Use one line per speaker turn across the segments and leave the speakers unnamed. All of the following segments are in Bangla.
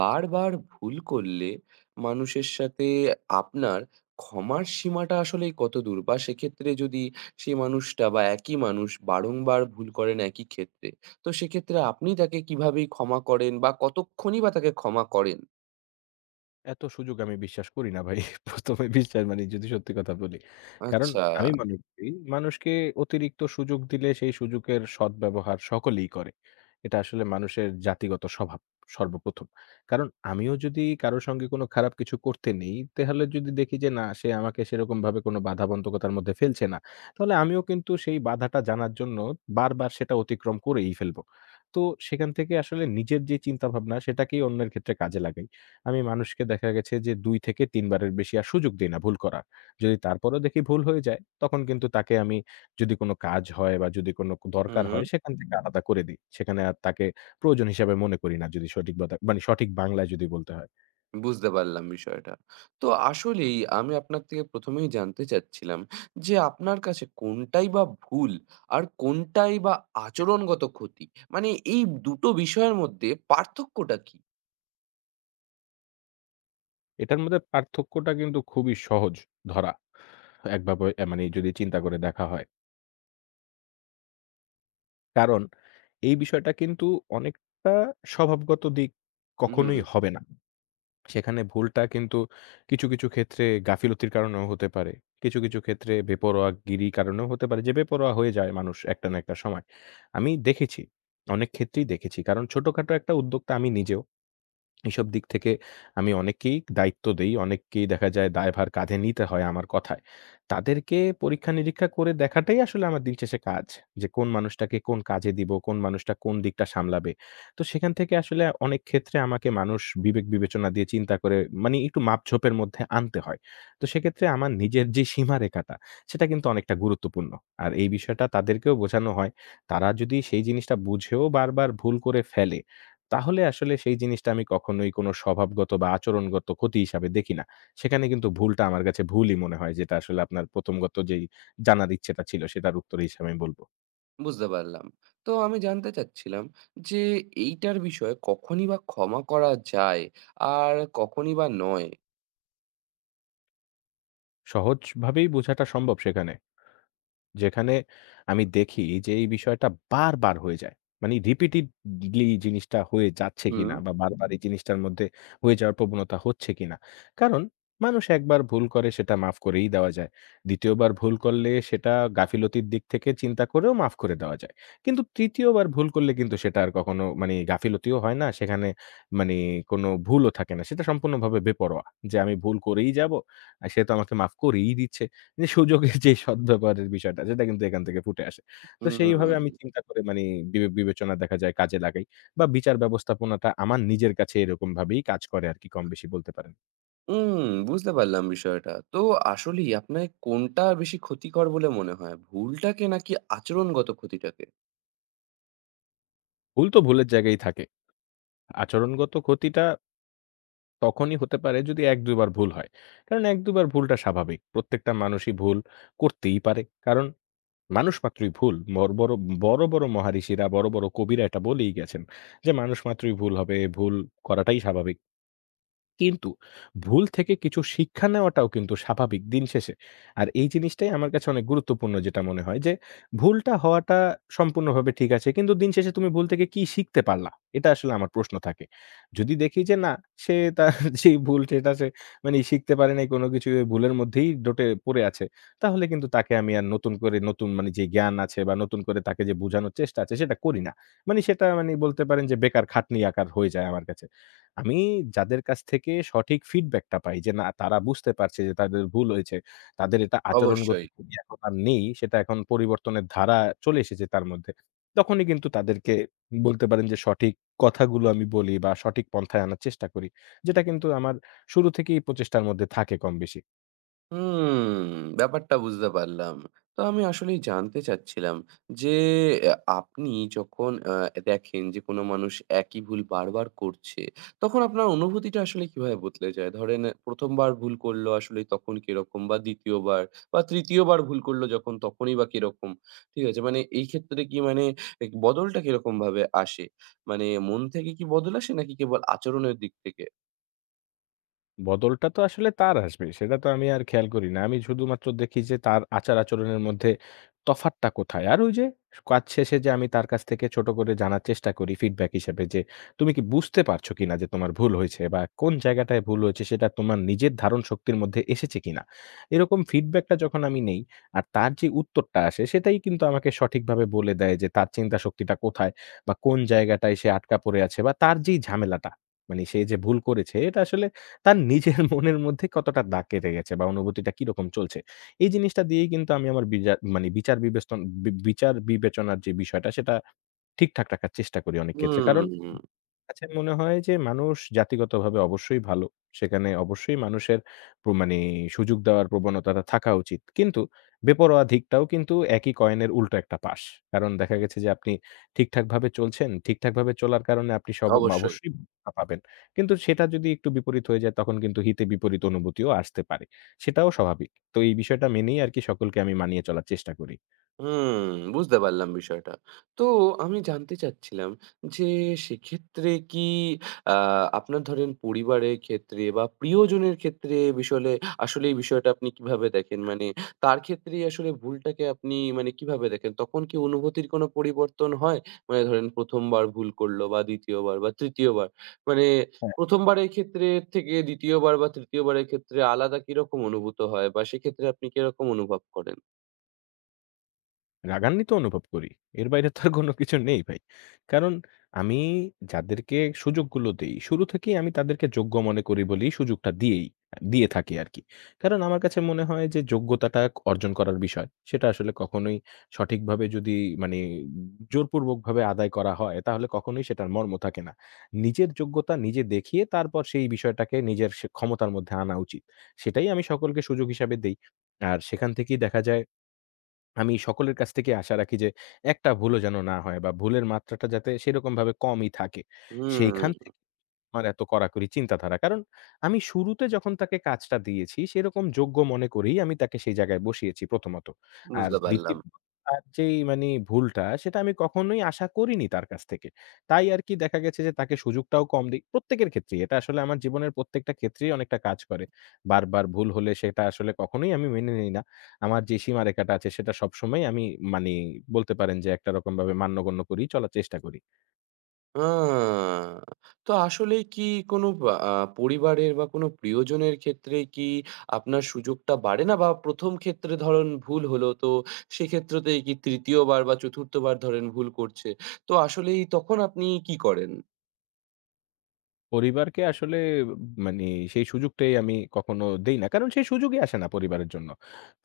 বারবার ভুল করলে মানুষের সাথে আপনার ক্ষমার সীমাটা আসলে কত দূর? বা সেক্ষেত্রে যদি সেই মানুষটা বা একই মানুষ বারংবার ভুল করেন একই ক্ষেত্রে, তো সেক্ষেত্রে আপনি তাকে কিভাবেই ক্ষমা করেন বা কতক্ষণই বা তাকে ক্ষমা করেন?
এত সুযোগ আমি বিশ্বাস করি না ভাই। ১ম এ বিশ্বাস মানে যদি সত্যি কথা বলি। কারণ
আচ্ছা।
আমি মনে করি মানুষকে অতিরিক্ত সুযোগ দিলে সেই সুযোগের সদ্ব্যবহার সকলেই করে। এটা আসলে মানুষের জাতিগত স্বভাব সর্বপ্রথম। কারণ আমিও যদি কারো সঙ্গে কোনো খারাপ কিছু করতে নেই, তাহলে যদি দেখি যে না সে আমাকে সেরকমভাবে কোনো বাধাবন্ধকতার মধ্যে ফেলছে না, তাহলে আমিও কিন্তু সেই বাধাটা জানার জন্য বারবার সেটা অতিক্রম করেই ফেলব। তো সেখান থেকে আসলে নিজের যে চিন্তাভাবনা সেটাকেই অন্যের ক্ষেত্রে কাজে লাগাই। আমি মানুষকে দেখা গেছে যে ২ থেকে ৩ বারের বেশি আর সুযোগ দেই না ভুল করার। যদি তারপরেও দেখি ভুল হয়ে যায়, তখন কিন্তু তাকে আমি যদি কোনো কাজ হয় বা যদি কোনো ক দরকার হয়
হুম।
সেখান থেকে আলাদা করে দেই। সেখানে আর তাকে প্রয়োজন হিসাবে মনে করি না যদি সঠিক বাতা মানে সঠিক বাংলায় যদি বলতে হয়।
বুঝতে পারলাম বিষয়টা। তো আসলেই আমি আপনার থেকে ১ম এই জানতে চাচ্ছিলাম যে, আপনার কাছে কোনটাই বা ভুল আর কোনটাই বা আচরণগত ক্ষতি? মানে এই দুটো বিষয়ের মধ্যে পার্থক্যটা কি?
এটার মধ্যে পার্থক্যটা কিন্তু খুবই সহজ ধরা। একভাবে এ মানে যদি চিন্তা করে দেখা হয়। কারণ এই বিষয়টা কিন্তু অনেকটা স্বভাবগত দিক
হুম,
কখনোই হবে না। সেখানে ভুলটা কিন্তু কিছু, কিছু ক্ষেত্রে গাফিলতির কারণেও হতে পারে। কিছু, কিছু ক্ষেত্রে বেপরোয়াগিরি কারণেও হতে পারে যে বেপরোয়া হয়ে যায় মানুষ একটা না একটা সময়। আমি দেখেছি, অনেক ক্ষেত্রেই দেখেছি। কারণ ছোটখাটো একটা উদ্যোক্তা আমি নিজেও। এসব দিক থেকে আমি অনেককেই দায়িত্ব দেই। অনেককেই দেখা যায় দায়ভার কাঁধে নিতে হয় আমার কথায়। তাদেরকে পরীক্ষা-নিরীক্ষা করে দেখাটাই আসলে আমার দিনশেষে কাজ। যে কোন মানুষটাকে কোন কাজে দিব, কোন মানুষটা কোন দিকটা সামলাবে। তো সেখান থেকে আসলে অনেক ক্ষেত্রে আমাকে মানুষ বিবেক বিবেচনা দিয়ে চিন্তা করে মানে একটু মাপঝোপের মধ্যে আনতে হয়। তো সেক্ষেত্রে আমার নিজের যে সীমারেখাটা সেটা কিন্তু অনেকটা গুরুত্বপূর্ণ। আর এই বিষয়টা তাদেরকেও বোঝানো হয়। তারা যদি সেই জিনিসটা বুঝেও বারবার ভুল করে ফেলে তাহলে আসলে সেই জিনিসটা আমি কখনোই কোনো স্বভাবগত বা আচরণগত ক্ষতি হিসাবে দেখি না। সেখানে কিন্তু ভুলটা আমার কাছে ভুলই মনে হয়, যেটা আসলে আপনার প্রথমগত যেই জানার ইচ্ছেটা ছিল, সেটার উত্তর হিসেবে আমি বলব।
বুঝতে পারলাম। তো আমি জানতে চাচ্ছিলাম যে, এইটার বিষয়ে কখনই বা ক্ষমা করা যায় আর কখনই বা নয়?
সহজভাবেই বোঝাটা সম্ভব সেখানে। যেখানে আমি দেখি যে এই বিষয়টা বারবার হয়ে যায়। মানে repeatedly জিনিসটা হয়ে যাচ্ছে
হুম,
কিনা বা বারবার এই জিনিসটার মধ্যে হয়ে যাওয়ার প্রবণতা হচ্ছে কিনা। কারণ মানুষ একবার ভুল করে সেটা মাফ করেই দেওয়া যায়। ২য় বার ভুল করলে সেটা গাফিলতির দিক থেকে চিন্তা করেও মাফ করে দেওয়া যায়। কিন্তু ৩য় বার ভুল করলে কিন্তু সেটা আর কখনো মানে গাফিলতিও হয় না, সেখানে মানে কোনো ভুলও থাকে না। সেটা সম্পূর্ণভাবে বেপরোয়া যে আমি ভুল করেই যাবো। আর সে তো আমাকে মাফ করেই দিচ্ছে। যে সুযোগের যে সদ্ব্যবহারের বিষয়টা সেটা কিন্তু এখান থেকে ফুটে আসে। তো
হুম।
সেইভাবে আমি চিন্তা করে মানি বিবেচনা দেখা যায় কাজে লাগাই বা বিচার ব্যবস্থাপনাটা আমার নিজের কাছে এরকমভাবেই কাজ করে আরকি কমবেশি বলতে পারেন।
উম বুঝতে পারলাম বিষয়টা। তো আসলেই আপনার কোনটা বেশি ক্ষতিকর বলে মনে হয়? ভুলটাকে নাকি আচরণগত ক্ষতিটাকে?
ভুল তো ভুলের জায়গায় থাকে। আচরণগত ক্ষতিটা তখনই হতে পারে যদি ১-২ বার ভুল হয়। কারণ ১-২ বার ভুলটা স্বাভাবিক। প্রত্যেকটা মানুষই ভুল করতেই পারে। কারণ মানুষ মাত্রই ভুল। বড়, বড়, বড় মহারিষিরা, বড়, বড় কবিরা এটা বলেই গেছেন যে, "মানুষ মাত্রই ভুল হবে, ভুল করাটাই স্বাভাবিক।" কিন্তু ভুল থেকে কিছু শিক্ষা নেওয়াটাও কিন্তু স্বাভাবিক দিন শেষে। আর এই জিনিসটাই আমার কাছে অনেক গুরুত্বপূর্ণ যেটা মনে হয় যে, ভুলটা হওয়াটা সম্পূর্ণভাবে ঠিক আছে। কিন্তু দিন শেষে তুমি ভুল থেকে কি শিখতে পারলা? এটা আসলে আমার প্রশ্ন থাকে। যদি দেখি যে না, সে তার যেই ভুল সেটা সে মানে শিখতে পারে নাই কোনো কিছু, ওই ভুলের মধ্যেই ডটে পড়ে আছে। তাহলে কিন্তু তাকে আমি আর নতুন করে নতুন মানে যে জ্ঞান আছে বা নতুন করে তাকে যে বুঝানোর চেষ্টা আছে সেটা করি না। মানে সেটা মানে বলতে পারেন যে বেকার খাটনি আকার হয়ে যায় আমার কাছে। আমি যাদের কাছ থেকে সঠিক ফিডব্যাকটা পাই যে না তারা বুঝতে পারছে যে তাদের ভুল হয়েছে। তাদের এটা আচরণগত
অবশ্যই।
খুবই এখন আর নেই। সেটা এখন পরিবর্তনের ধারা চলে এসেছে তার মধ্যে। তখনই কিন্তু তাদেরকে বলতে পারেন যে সঠিক কথাগুলো আমি বলি বা সঠিক পন্থায় আনার চেষ্টা করি। যেটা কিন্তু আমার শুরু থেকেই প্রচেষ্টার মধ্যে থাকে কম বেশি।
হুম, ব্যাপারটা বুঝতে পারলাম। তো আমি আসলেই জানতে চাচ্ছিলাম যে, আপনি যখন দেখেন যে কোনো মানুষ একই ভুল বারবার করছে, তখন আপনার অনুভূতিটা আসলে কিভাবে বদলে যায়? ধরেন ১ম বার ভুল করলো আসলে তখন কিরকম? বা ২য় বার বা ৩য় বার ভুল করলো যখন তখনই বা কিরকম? ঠিক আছে? মানে এই ক্ষেত্রে কি মানে এক বদলটা কিরকমভাবে আসে? মানে মন থেকে কি বদল আসে নাকি কেবল আচরণের দিক থেকে?
বদলটা তো আসলে তার আসবে। সেটা তো আমি আর খেয়াল করি না। আমি শুধুমাত্র দেখি যে তার আচার-আচরণের মধ্যে তফাৎটা কোথায়? আর ওই যে কাজ শেষে যে আমি তার কাছ থেকে ছোট করে জানার চেষ্টা করি ফিডব্যাক হিসেবে যে, "তুমি কি বুঝতে পারছো কিনা যে তোমার ভুল হয়েছে বা কোন জায়গাটায় ভুল হয়েছে সেটা তোমার নিজের ধারণ শক্তির মধ্যে এসেছে কিনা?" এরকম ফিডব্যাকটা যখন আমি নেই আর তার যে উত্তরটা আসে সেটাই কিন্তু আমাকে সঠিকভাবে বলে দেয় যে তার চিন্তা শক্তিটা কোথায় বা কোন জায়গাটায় সে আটকা পড়ে আছে বা তার যেই ঝামেলাটা, মানে সে যে ভুল করেছে এটা আসলে তার নিজের মনের মধ্যে কতটা দাগ কেটে গেছে বা অনুভূতিটা কিরকম চলছে। এই জিনিসটা দিয়েই কিন্তু আমি আমার বিজা মানে বিচার বিবেচন বি বিচার বিবেচনার যে বিষয়টা সেটা ঠিকঠাক রাখার চেষ্টা করি অনেক ক্ষেত্রে। কারণ
হুম,
কাছে মনে হয় যে মানুষ জাতিগতভাবে অবশ্যই ভালো। সেখানে অবশ্যই মানুষের প্র মানে সুযোগ দেওয়ার প্রবণতাটা থাকা উচিত। কিন্তু বেপরোয়া দিকটাও কিন্তু একই কয়েনের উল্টো একটা পাশ। কারণ দেখা গেছে যে আপনি ঠিকঠাকভাবে চলছেন, ঠিকঠাকভাবে চলার কারণে আপনি সব
অবশ্যই।
অবশ্যই পাবেন। কিন্তু সেটা যদি একটু বিপরীত হয়ে যায় তখন কিন্তু হিতে বিপরীত অনুভূতিও আসতে পারে। সেটাও স্বাভাবিক। তো এই বিষয়টা মেনেই আরকি সকলকে আমি মানিয়ে চলার চেষ্টা করি।
হুম, বুঝতে পারলাম বিষয়টা। তো আমি জানতে চাচ্ছিলাম যে সেক্ষেত্রে কি আ আপনার ধরেন পরিবারের ক্ষেত্রে বা প্রিয়জনের ক্ষেত্রে বিষলে আসলে এই বিষয়টা আপনি কিভাবে দেখেন? মানে তার ক্ষেত্রেই আসলে ভুলটাকে আপনি মানে কিভাবে দেখেন? তখন কি অনুভূতির কোনো পরিবর্তন হয়? মানে ধরেন ১ম বার ভুল করল বা ২য় বার বা ৩য় বার। মানে ১ম বারের ক্ষেত্রে থেকে ২য় বার বা ৩য় বারের ক্ষেত্রে আলাদা কিরকম অনুভূত হয় বা সেক্ষেত্রে আপনি কিরকম অনুভব করেন?
রাগান্বিত অনুভব করি। এর বাইরে তো আর কোনো কিছু নেই ভাই। কারণ আমি যাদেরকে সুযোগগুলো দেই, শুরু থেকেই আমি তাদেরকে যোগ্য মনে করি বলেই সুযোগটা দিয়েই দিয়ে থাকি আরকি। কারণ আমার কাছে মনে হয় যে যোগ্যতাটা অর্জন করার বিষয়, সেটা আসলে কখনোই সঠিকভাবে যদি মানে জোরপূর্বকভাবে আদায় করা হয়, তাহলে কখনোই সেটার মর্ম থাকে না। নিজের যোগ্যতা নিজে দেখিয়ে তারপর সেই বিষয়টাকে নিজের সে ক্ষমতার মধ্যে আনা উচিত। সেটাই আমি সকলকে সুযোগ হিসাবে দেই। আর সেখান থেকেই দেখা যায় আমি সকলের কাছ থেকে আশা রাখি যে একটা ভুলও যেন না হয় বা ভুলের মাত্রাটা যাতে সেরকমভাবে কমই থাকে। সেইখান
হুম।
আমার এত কড়াকড়ি চিন্তাধারা। কারণ আমি শুরুতে যখন তাকে কাজটা দিয়েছি সেরকম যোগ্য মনে করেই আমি তাকে সেই জায়গায় বসিয়েছি প্রথমত। আর
বুঝতে পারলাম।
দ্বিতীয়ত তার যেই মানে ভুলটা সেটা আমি কখনোই আশা করিনি তার কাছ থেকে। তাই আরকি দেখা গেছে যে তাকে সুযোগটাও কম দেই। প্রত্যেকের ক্ষেত্রেই এটা আসলে আমার জীবনের প্রত্যেকটা ক্ষেত্রেই অনেকটা কাজ করে। বারবার ভুল হলে সেটা আসলে কখনোই আমি মেনে নেই না। আমার যে সীমারেখাটা আছে সেটা সবসময় আমি মানি বলতে পারেন যে একটা রকমভাবে মান্যগণ্য করেই চলার চেষ্টা করি।
আ তো আসলেই কি কোনো বা পরিবারের বা কোনো প্রিয়জনের ক্ষেত্রে কি আপনার সুযোগটা বাড়ে না? বা ১ম ক্ষেত্রে ধরেন ভুল হলো, তো সেক্ষেত্রতেই কি ৩য় বার বা ৪র্থ বার ধরেন ভুল করছে। তো আসলেই তখন আপনি কি করেন?
পরিবারকে আসলে মানে সেই সুযোগটাই আমি কখনো দেই না। কারণ সেই সুযোগই আসে না পরিবারের জন্য।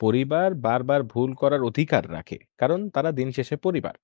পরিবার বারবার ভুল করার অধিকার রাখে। কারণ তারা দিন শেষে পরিবার।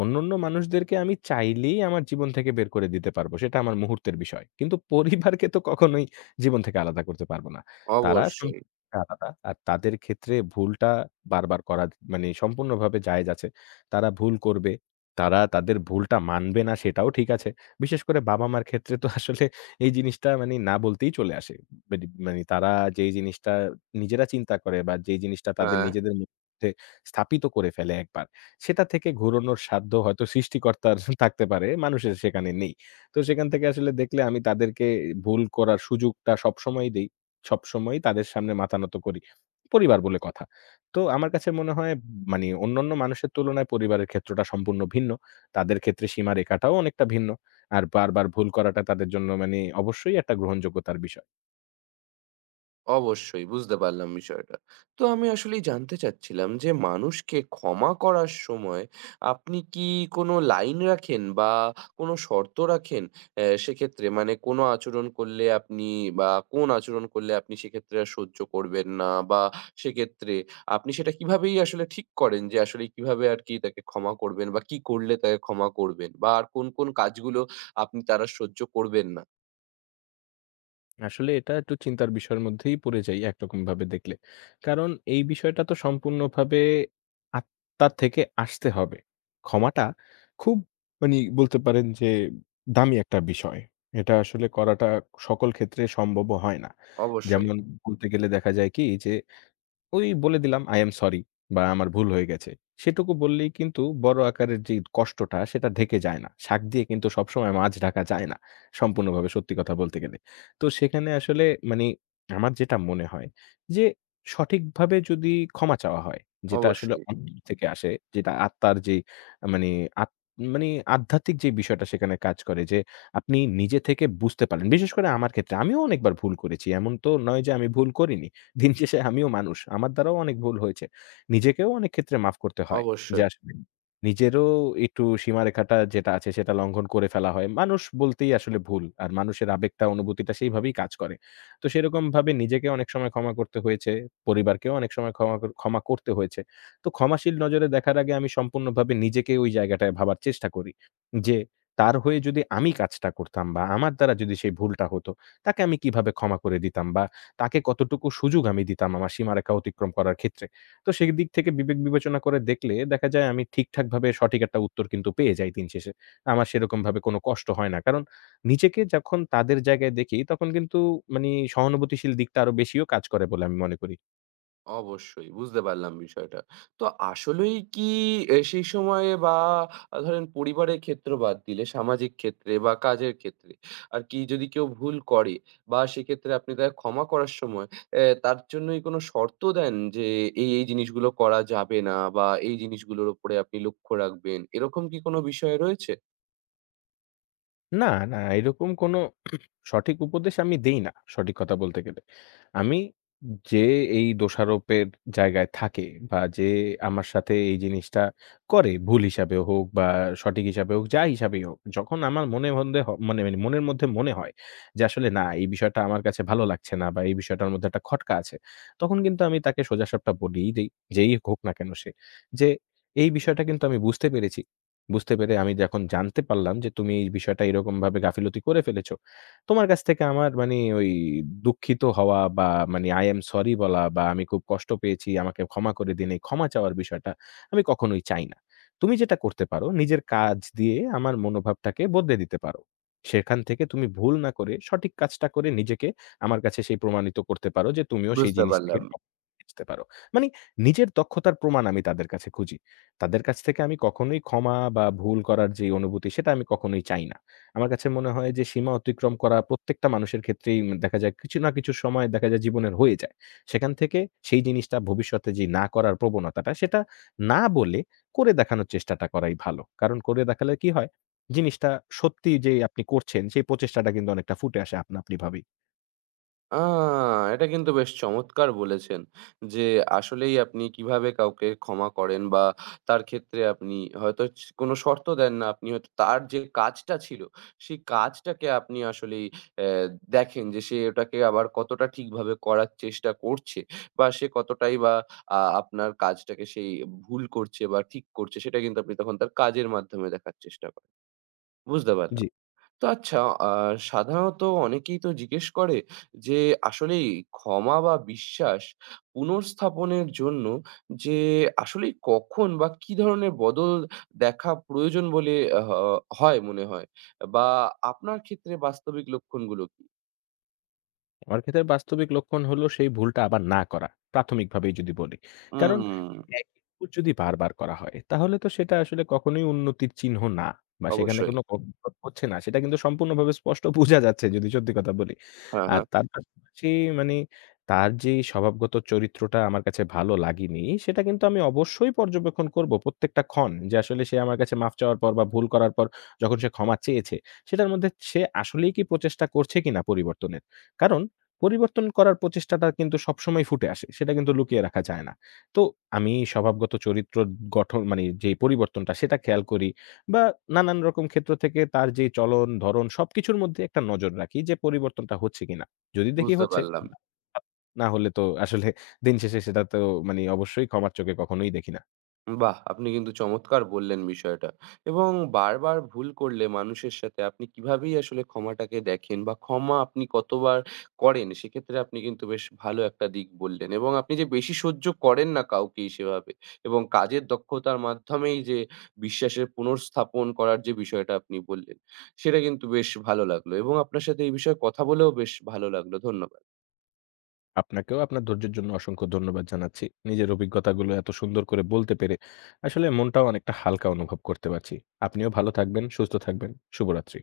অন্যান্য মানুষদেরকে আমি চাইলেই আমার জীবন থেকে বের করে দিতে পারবো। সেটা আমার মুহূর্তের বিষয়। কিন্তু পরিবারকে তো কখনোই জীবন থেকে আলাদা করতে পারবো না। তারা
অবশ্যই।
সম্পূর্ণ আলাদা। আর তাদের ক্ষেত্রে ভুলটা বারবার করা মানে সম্পূর্ণভাবে জায়েজ আছে। তারা ভুল করবে। তারা তাদের ভুলটা মানবে না সেটাও ঠিক আছে। বিশেষ করে বাবা-মার ক্ষেত্রে তো আসলে এই জিনিসটা মানি না বলতেই চলে আসে। মানি মানি তারা যেই জিনিসটা নিজেরা চিন্তা করে বা যেই জিনিসটা তাদের
হ্যাঁ।
নিজেদের মধ্যে স্থাপিত করে ফেলে একবার, সেটা থেকে ঘুরনোর সাধ্য হয়তো সৃষ্টিকর্তার থাকতে পারে, মানুষের সেখানে নেই। তো সেখান থেকে আসলে দেখলে আমি তাদেরকে ভুল করার সুযোগটা সবসময়ই দেই। সবসময়ই তাদের সামনে মাথা নত করি। পরিবার বলে কথা। তো আমার কাছে মনে হয় মানি অন্যান্য মানুষের তুলনায় পরিবারের ক্ষেত্রটা সম্পূর্ণ ভিন্ন। তাদের ক্ষেত্রে সীমারেখাটাও অনেকটা ভিন্ন। আর বারবার ভুল করাটা তাদের জন্য মানে অবশ্যই একটা গ্রহণযোগ্যতার বিষয়।
অবশ্যই বুঝতে পারলাম বিষয়টা। তো আমি আসলেই জানতে চাচ্ছিলাম যে মানুষকে ক্ষমা করার সময় আপনি কি কোনো লাইন রাখেন বা কোনো শর্ত রাখেন? অ্যা সেক্ষেত্রে মানে কোনো আচরণ করলে আপনি বা কোন আচরণ করলে আপনি সেক্ষেত্রে আর সহ্য করবেন না বা সেক্ষেত্রে আপনি সেটা কিভাবেই আসলে ঠিক করেন যে আসলে কিভাবে আর কি তাকে ক্ষমা করবেন বা কি করলে তাকে ক্ষমা করবেন? বা আর কোন কাজগুলো আপনি তার আর সহ্য করবেন না?
আসলে এটা একটু চিন্তার বিষয়ের মধ্যেই পড়ে যাই একরকমভাবে দেখলে। কারণ এই বিষয়টা তো সম্পূর্ণভাবে আত্মা থেকে আসতে হবে। ক্ষমাটা খুব মানি বলতে পারেন যে দামি একটা বিষয়। এটা আসলে করাটা সকল ক্ষেত্রে সম্ভবও হয় না।
অবশ্যই,
যেমন বলতে গেলে দেখা যায় কি যে ওই বলে দিলাম, "I am sorry" বা "আমার ভুল হয়ে গেছে।" সেটুকু বললেই কিন্তু বড় আকারের যে কষ্টটা সেটা ঢেকে যায় না। শাক দিয়ে কিন্তু সবসময় মাছ ঢাকা যায় না। সম্পূর্ণভাবে সত্যি কথা বলতে গেলে। তো সেখানে আসলে মানে আমার যেটা মনে হয় যে সঠিকভাবে যদি ক্ষমা চাওয়া হয়, যেটা আসলে
অবশ্যই,
অন্তর থেকে আসে, যেটা আত্মার যেই মানে আত মানে আধ্যাত্মিক যে বিষয়টা সেখানে কাজ করে যে আপনি নিজে থেকে বুঝতে পারেন। বিশেষ করে আমার ক্ষেত্রে আমিও অনেকবার ভুল করেছি। এমন তো নয় যে আমি ভুল করিনি। দিন শেষে আমিও মানুষ। আমার দ্বারাও অনেক ভুল হয়েছে। নিজেকেও অনেক ক্ষেত্রে মাফ করতে হয়। যে
অবশ্যই।
আসলে নিজেরও একটু সীমারেখাটা যেটা আছে সেটা লঙ্ঘন করে ফেলা হয়। মানুষ বলতেই আসলে ভুল। আর মানুষের আবেগটা অনুভূতিটা সেইভাবেই কাজ করে। তো সেরকমভাবে নিজেকে অনেক সময় ক্ষমা করতে হয়েছে। পরিবারকেও অনেক সময় ক্ষমা করতে হয়েছে। তো ক্ষমাশীল নজরে দেখার আগে আমি সম্পূর্ণভাবে নিজেকে ওই জায়গাটায় ভাবার চেষ্টা করি। যে তার হয়ে যদি আমি কাজটা করতাম বা আমার দ্বারা যদি সেই ভুলটা হতো, তাকে আমি কিভাবে ক্ষমা করে দিতাম বা তাকে কতটুকু সুযোগ আমি দিতাম আমার সীমারেখা অতিক্রম করার ক্ষেত্রে। তো সেদিক থেকে বিবেক বিবেচনা করে দেখলে দেখা যায় আমি ঠিকঠাকভাবে সঠিক একটা উত্তর কিন্তু পেয়ে যাই দিন শেষে। আমার সেরকমভাবে কোনো কষ্ট হয় না। কারণ নিজেকে যখন তাদের জায়গায় দেখি তখন কিন্তু মানি সহানুভূতিশীল দিকটা আরো বেশিও কাজ করে বলে আমি মনে করি।
অবশ্যই বুঝতে পারলাম বিষয়টা। তো আসলেই কি এ সেই সময়ে বা ধরেন পরিবারের ক্ষেত্র বাদ দিলে সামাজিক ক্ষেত্রে বা কাজের ক্ষেত্রে আর কি যদি কেউ ভুল করে বা সেক্ষেত্রে আপনি তাকে ক্ষমা করার সময় অ্যা তার জন্যই কোনো শর্ত দেন যে এই জিনিসগুলো করা যাবে না বা এই জিনিসগুলোর উপরে আপনি লক্ষ্য রাখবেন। এরকম কি কোনো বিষয় রয়েছে?
না, না এরকম কোনো সঠিক উপদেশ আমি দেই না, সঠিক কথা বলতে গেলে। আমি যে এই দোষারোপের জায়গায় থাকে বা যে আমার সাথে এই জিনিসটা করে ভুল হিসাবে হোক বা সঠিক হিসাবে হোক, যা হিসাবেই হোক। যখন আমার মনে মধ্যে হ মানে মানে মনের মধ্যে মনে হয় যে আসলে না এই বিষয়টা আমার কাছে ভালো লাগছে না বা এই বিষয়টার মধ্যে একটা খটকা আছে। তখন কিন্তু আমি তাকে সোজাসাপটা বলেই দেই, যেই হোক না কেন সে। যে এই বিষয়টা কিন্তু আমি বুঝতে পেরেছি। বুঝতে পেরে আমি যখন জানতে পারলাম যে, তুমি এই বিষয়টা এরকমভাবে গাফিলতি করে ফেলেছো। তোমার কাছ থেকে আমার মানে ওই দুঃখিত হওয়া বা মানে I am sorry বলা বা আমি খুব কষ্ট পেয়েছি, আমাকে ক্ষমা করে দিন, এই ক্ষমা চাওয়ার বিষয়টা আমি কখনোই চাই না। তুমি যেটা করতে পারো, নিজের কাজ দিয়ে আমার মনোভাবটাকে বদলে দিতে পারো। সেখান থেকে তুমি ভুল না করে সঠিক কাজটা করে নিজেকে আমার কাছে সেই প্রমাণিত করতে পারো যে, তুমিও সেই
বুঝতে
জিনিস থেকে
পারলাম।
হুম। পারো। মানে নিজের দক্ষতার প্রমাণ আমি তাদের কাছে খুঁজি। তাদের কাছ থেকে আমি কখনোই ক্ষমা বা ভুল করার যে অনুভূতি সেটা আমি কখনোই চাই না। আমার কাছে মনে হয় যে সীমা অতিক্রম করা প্রত্যেকটা মানুষের ক্ষেত্রেই দেখা যায় কিছু না কিছু সময় দেখা যায় জীবনের হয়ে যায়। সেখান থেকে সেই জিনিসটা ভবিষ্যতে যে না করার প্রবণতাটা সেটা না বলে করে দেখানোর চেষ্টাটা করাই ভালো। কারণ করে দেখালে কি হয়? জিনিসটা সত্যি যে আপনি করছেন সেই প্রচেষ্টাটা কিন্তু অনেকটা ফুটে আসে আপনা আপনি ভাবেই।
আ এটা কিন্তু বেশ চমৎকার বলেছেন। যে আসলেই আপনি কিভাবে কাউকে ক্ষমা করেন বা তার ক্ষেত্রে আপনি হয়তো ছ কোনো শর্ত দেন না। আপনি হয়তো তার যে কাজটা ছিল, সেই কাজটাকে আপনি আসলেই অ্যা দেখেন যে সে ওটাকে আবার কতটা ঠিকভাবে করার চেষ্টা করছে বা সে কতটাই বা আপনার কাজটাকে সেই ভুল করছে বা ঠিক করছে সেটা কিন্তু আপনি তখন তার কাজের মাধ্যমে দেখার চেষ্টা করেন। বুঝতে
জি।
পারলাম। তো আচ্ছা আ সাধারণত অনেকেই তো জিজ্ঞেস করে যে আসলেই ক্ষমা বা বিশ্বাস পুনর্স্থাপনের জন্য যে আসলেই কখন বা কি ধরনের বদল দেখা প্রয়োজন বলে আ হ হয় মনে হয়? বা আপনার ক্ষেত্রে বাস্তবিক লক্ষণগুলো কি?
আমার ক্ষেত্রে বাস্তবিক লক্ষণ হলো সেই ভুলটা আবার না করা। প্রাথমিকভাবেই যদি বলি। কারণ
হুম।
একই ভুল যদি বারবার করা হয়, তাহলে তো সেটা আসলে কখনোই উন্নতির চিহ্ন না বা সেখানে
অবশ্যই।
কোনো অগ্রগতি হচ্ছে না। সেটা কিন্তু সম্পূর্ণভাবে স্পষ্ট বোঝা যাচ্ছে যদি সত্যি কথা বলি।
হ্যাঁ,
আর
হ্যাঁ।
তার পাশাপাশি মানে তার যে স্বভাবগত চরিত্রটা আমার কাছে ভালো লাগেনি, সেটা কিন্তু আমি অবশ্যই পর্যবেক্ষণ করব প্রত্যেকটা ক্ষণ যে আসলে সে আমার কাছে মাফ চাওয়ার পর বা ভুল করার পর যখন সে ক্ষমা চেয়েছে, সেটার মধ্যে সে আসলেই কি প্রচেষ্টা করছে কিনা পরিবর্তনের। কারণ পরিবর্তন করার প্রচেষ্টাটা কিন্তু সবসময় ফুটে আসে। সেটা কিন্তু লুকিয়ে রাখা যায় না। তো আমি স্বভাবগত চরিত্র গঠন মানে যেই পরিবর্তনটা সেটা খেয়াল করি বা নানান রকম ক্ষেত্র থেকে তার যে চলন, ধরন সবকিছুর মধ্যে একটা নজর রাখি যে পরিবর্তনটা হচ্ছে কিনা। যদি দেখি
বুঝতে
হচ্ছে,
পারলাম।
না হলে তো আসলে দিন শেষে সেটা তো মানে অবশ্যই ক্ষমার চোখে কখনোই দেখি না।
বাহ! আপনি কিন্তু চমৎকার বললেন বিষয়টা। এবং বারবার ভুল করলে মানুষের সাথে আপনি কিভাবেই আসলে ক্ষমাটাকে দেখেন বা ক্ষমা আপনি কতবার করেন সেক্ষেত্রে আপনি কিন্তু বেশ ভালো একটা দিক বললেন। এবং আপনি যে বেশি সহ্য করেন না কাউকেই সেভাবে এবং কাজের দক্ষতার মাধ্যমেই যে বিশ্বাসের পুনর্স্থাপন করার যে বিষয়টা আপনি বললেন, সেটা কিন্তু বেশ ভালো লাগলো। এবং আপনার সাথে এই বিষয়ে কথা বলেও বেশ ভালো লাগলো। ধন্যবাদ।
আপনাকেও আপনার ধৈর্যের জন্য অসংখ্য ধন্যবাদ জানাচ্ছি। নিজের অভিজ্ঞতাগুলো এত সুন্দর করে বলতে পেরে আসলে মনটাও অনেকটা হালকা অনুভব করতে পারছি। আপনিও ভালো থাকবেন, সুস্থ থাকবেন। শুভরাত্রি।